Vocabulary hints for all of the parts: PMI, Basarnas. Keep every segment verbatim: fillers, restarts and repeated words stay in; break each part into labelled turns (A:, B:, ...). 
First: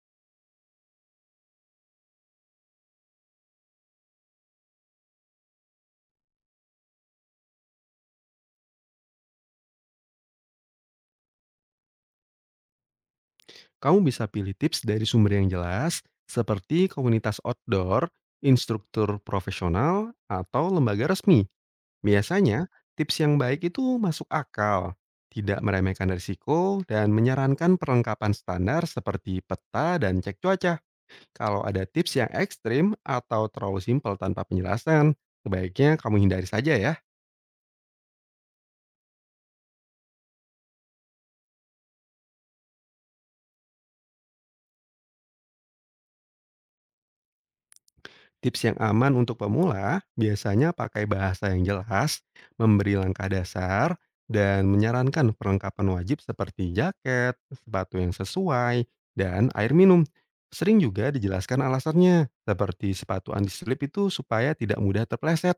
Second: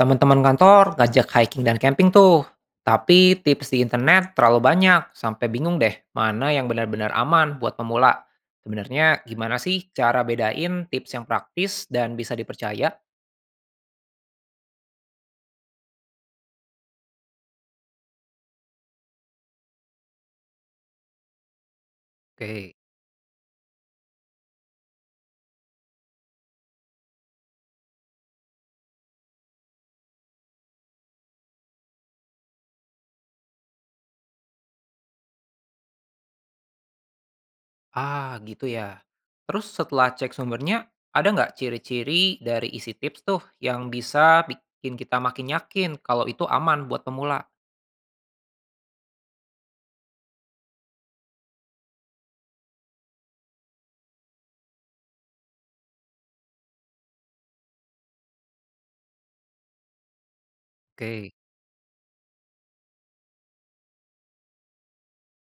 A: Teman-teman kantor ngajak hiking dan camping tuh, tapi tips di internet terlalu banyak sampai bingung deh mana yang benar-benar aman buat pemula. Sebenarnya gimana sih cara bedain tips yang praktis dan bisa dipercaya?
B: Kamu bisa pilih tips dari sumber yang jelas, seperti komunitas outdoor, instruktur profesional, atau lembaga resmi. Biasanya,
A: Oke,
B: tips yang baik itu masuk akal, tidak meremehkan risiko, dan menyarankan perlengkapan standar seperti peta dan cek cuaca. Kalau ada tips yang ekstrim atau terlalu simpel tanpa penjelasan, sebaiknya kamu hindari saja ya.
A: ah gitu ya. Terus setelah cek sumbernya, ada nggak ciri-ciri dari isi tips tuh yang bisa bikin kita makin yakin kalau itu aman buat pemula?
B: Tips yang aman untuk pemula biasanya pakai bahasa yang jelas, memberi langkah dasar, dan menyarankan perlengkapan wajib seperti jaket, sepatu yang sesuai, dan air minum. Sering juga
A: Oke.
B: dijelaskan alasannya, seperti sepatu anti-slip itu supaya tidak mudah terpleset.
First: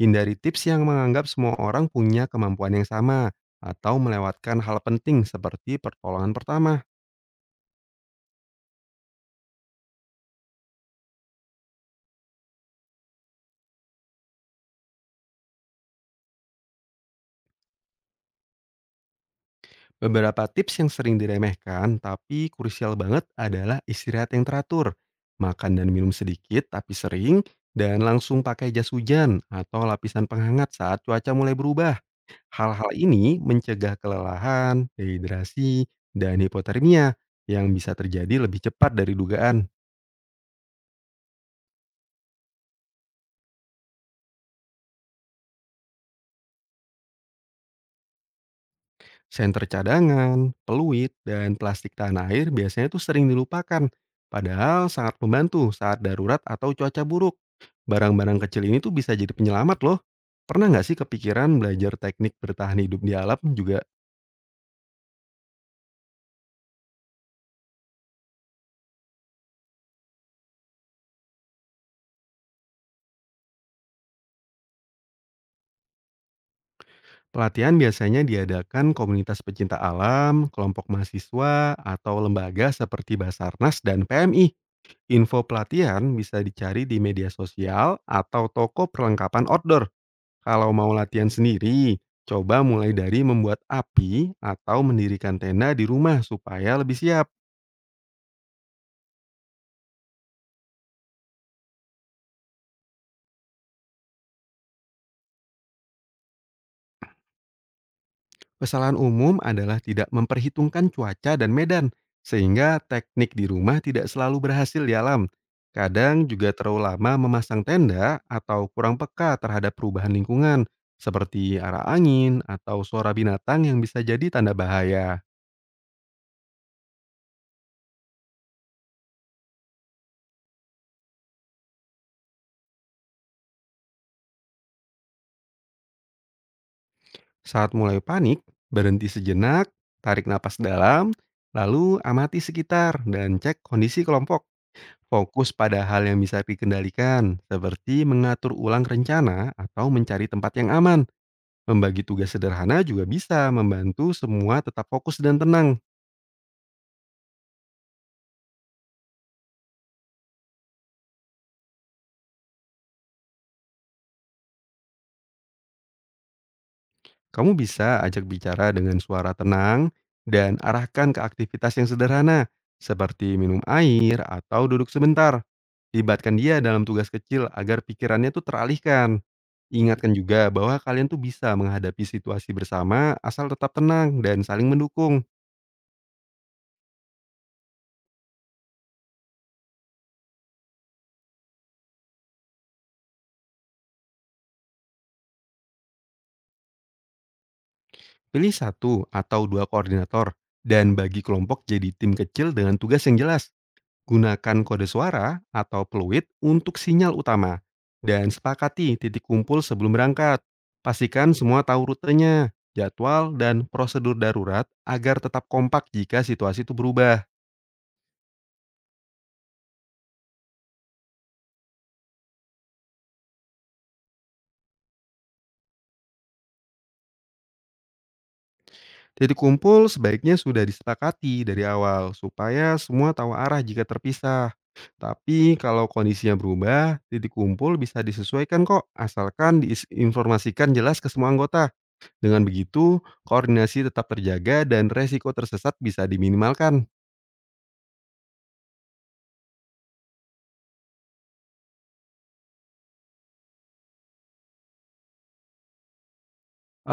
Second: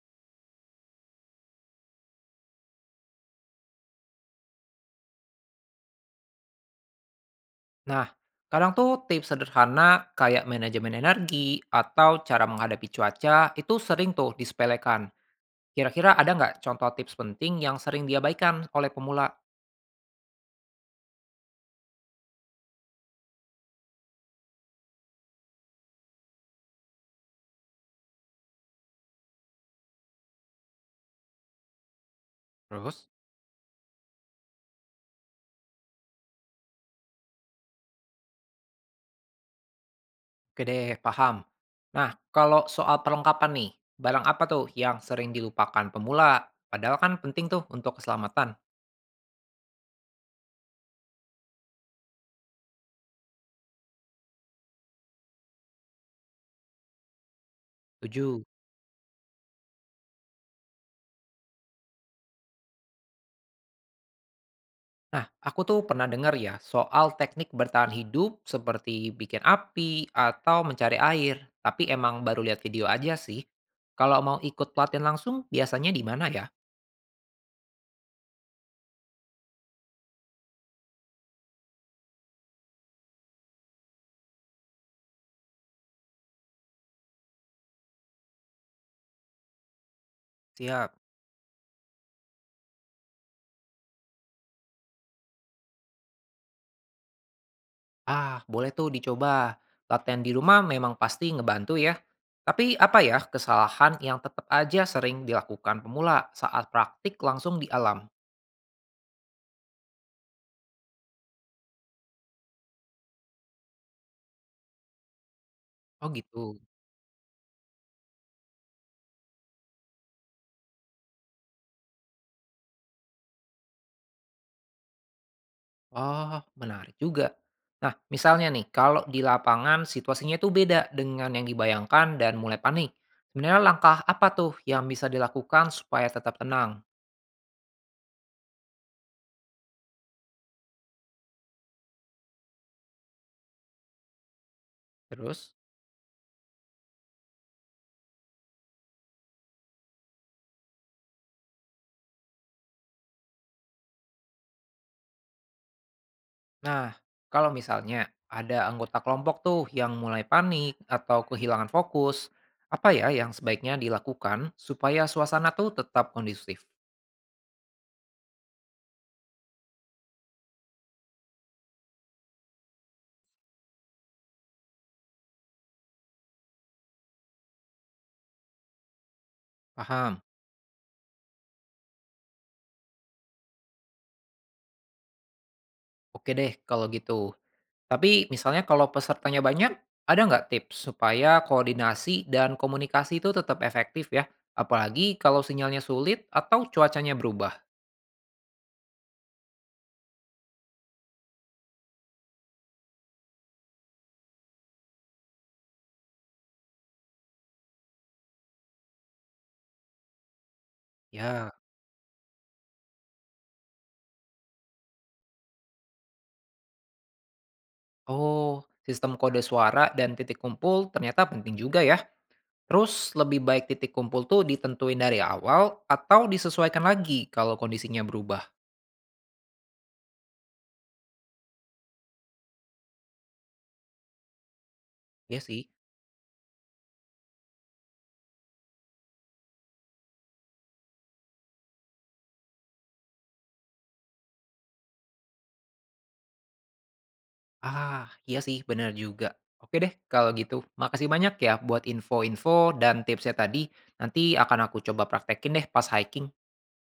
B: Hindari tips yang menganggap semua orang punya kemampuan yang sama, atau melewatkan hal penting seperti pertolongan pertama.
A: Nah, kadang tuh tips sederhana kayak manajemen energi atau cara menghadapi cuaca itu sering tuh disepelekan. Kira-kira ada nggak contoh tips penting yang sering diabaikan oleh pemula?
B: Beberapa tips yang sering diremehkan tapi krusial banget adalah istirahat yang teratur, makan dan minum sedikit tapi sering, dan langsung pakai jas hujan atau lapisan penghangat saat cuaca mulai berubah. Hal-hal
A: Terus,
B: ini mencegah kelelahan, dehidrasi, dan hipotermia yang bisa terjadi lebih cepat dari dugaan.
A: oke deh, paham. Nah, kalau soal perlengkapan nih, barang apa tuh yang sering dilupakan pemula? Padahal kan penting tuh untuk keselamatan.
B: Senter cadangan, peluit, dan plastik tanah air biasanya tuh sering dilupakan. Padahal sangat membantu saat darurat atau cuaca buruk. Barang-barang
A: Tujuh.
B: kecil ini tuh bisa jadi penyelamat loh. Pernah nggak sih kepikiran belajar teknik bertahan hidup di alam juga?
A: Nah, aku tuh pernah dengar ya soal teknik bertahan hidup seperti bikin api atau mencari air, tapi emang baru lihat video aja sih. Kalau mau ikut pelatihan langsung, biasanya di mana ya?
B: Pelatihan biasanya diadakan komunitas pecinta alam, kelompok mahasiswa, atau lembaga seperti Basarnas dan P M I. Info pelatihan bisa dicari di media sosial atau toko perlengkapan outdoor. Kalau
A: Siap.
B: mau latihan sendiri, coba mulai dari membuat api atau mendirikan tenda di rumah supaya lebih siap.
A: Ah, boleh tuh dicoba. Latihan di rumah memang pasti ngebantu ya. Tapi apa ya kesalahan yang tetap aja sering dilakukan pemula saat praktik langsung di alam?
B: Kesalahan umum adalah tidak memperhitungkan cuaca dan medan, sehingga teknik di rumah tidak selalu berhasil di alam.
A: Oh
B: Kadang juga
A: gitu.
B: terlalu lama memasang tenda atau kurang peka terhadap perubahan lingkungan, seperti arah angin atau suara binatang yang bisa jadi tanda bahaya.
A: Oh, menarik juga. Nah, misalnya nih, kalau di lapangan situasinya itu beda dengan yang dibayangkan dan mulai panik. Sebenarnya langkah apa tuh yang bisa dilakukan supaya tetap tenang?
B: Saat mulai panik, berhenti sejenak, tarik napas dalam, lalu amati sekitar dan cek kondisi kelompok. Fokus
A: Terus,
B: pada hal yang bisa dikendalikan, seperti mengatur ulang rencana atau mencari tempat yang aman. Membagi tugas sederhana juga bisa membantu semua tetap fokus dan tenang.
A: nah, kalau misalnya ada anggota kelompok tuh yang mulai panik atau kehilangan fokus, apa ya yang sebaiknya dilakukan supaya suasana tuh tetap kondusif?
B: Kamu bisa ajak bicara dengan suara tenang dan arahkan ke aktivitas yang sederhana, seperti minum air atau duduk sebentar. Libatkan dia dalam tugas kecil agar pikirannya tuh teralihkan. Ingatkan
A: Paham?
B: juga bahwa kalian tuh bisa menghadapi situasi bersama asal tetap tenang dan saling mendukung.
A: Oke deh, kalau gitu. Tapi misalnya kalau pesertanya banyak, ada nggak tips supaya koordinasi dan komunikasi itu tetap efektif ya? Apalagi kalau sinyalnya sulit atau cuacanya berubah.
B: Pilih satu atau dua koordinator dan bagi kelompok jadi tim kecil dengan tugas yang jelas. Gunakan kode suara atau peluit untuk sinyal utama. Dan sepakati titik kumpul sebelum berangkat. Pastikan
A: Ya,
B: semua tahu rutenya, jadwal, dan prosedur darurat agar tetap kompak jika situasi itu berubah.
A: oh, sistem kode suara dan titik kumpul ternyata penting juga ya. Terus lebih baik titik kumpul tuh ditentuin dari awal atau disesuaikan lagi kalau kondisinya berubah.
B: Titik kumpul sebaiknya sudah disepakati dari awal supaya semua tahu arah jika terpisah.
A: Ya
B: Tapi
A: sih.
B: kalau kondisinya berubah, titik kumpul bisa disesuaikan kok asalkan diinformasikan jelas ke semua anggota. Dengan begitu, koordinasi tetap terjaga dan resiko tersesat bisa diminimalkan.
A: Ah, iya sih benar juga. Oke deh kalau gitu. Makasih banyak ya buat info-info dan tipsnya tadi. Nanti akan aku coba praktekin deh pas hiking.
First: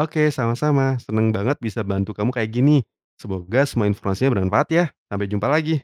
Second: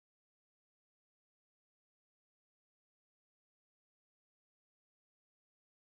B: Oke, sama-sama. Seneng banget bisa bantu kamu kayak gini. Semoga semua informasinya bermanfaat ya. Sampai jumpa lagi.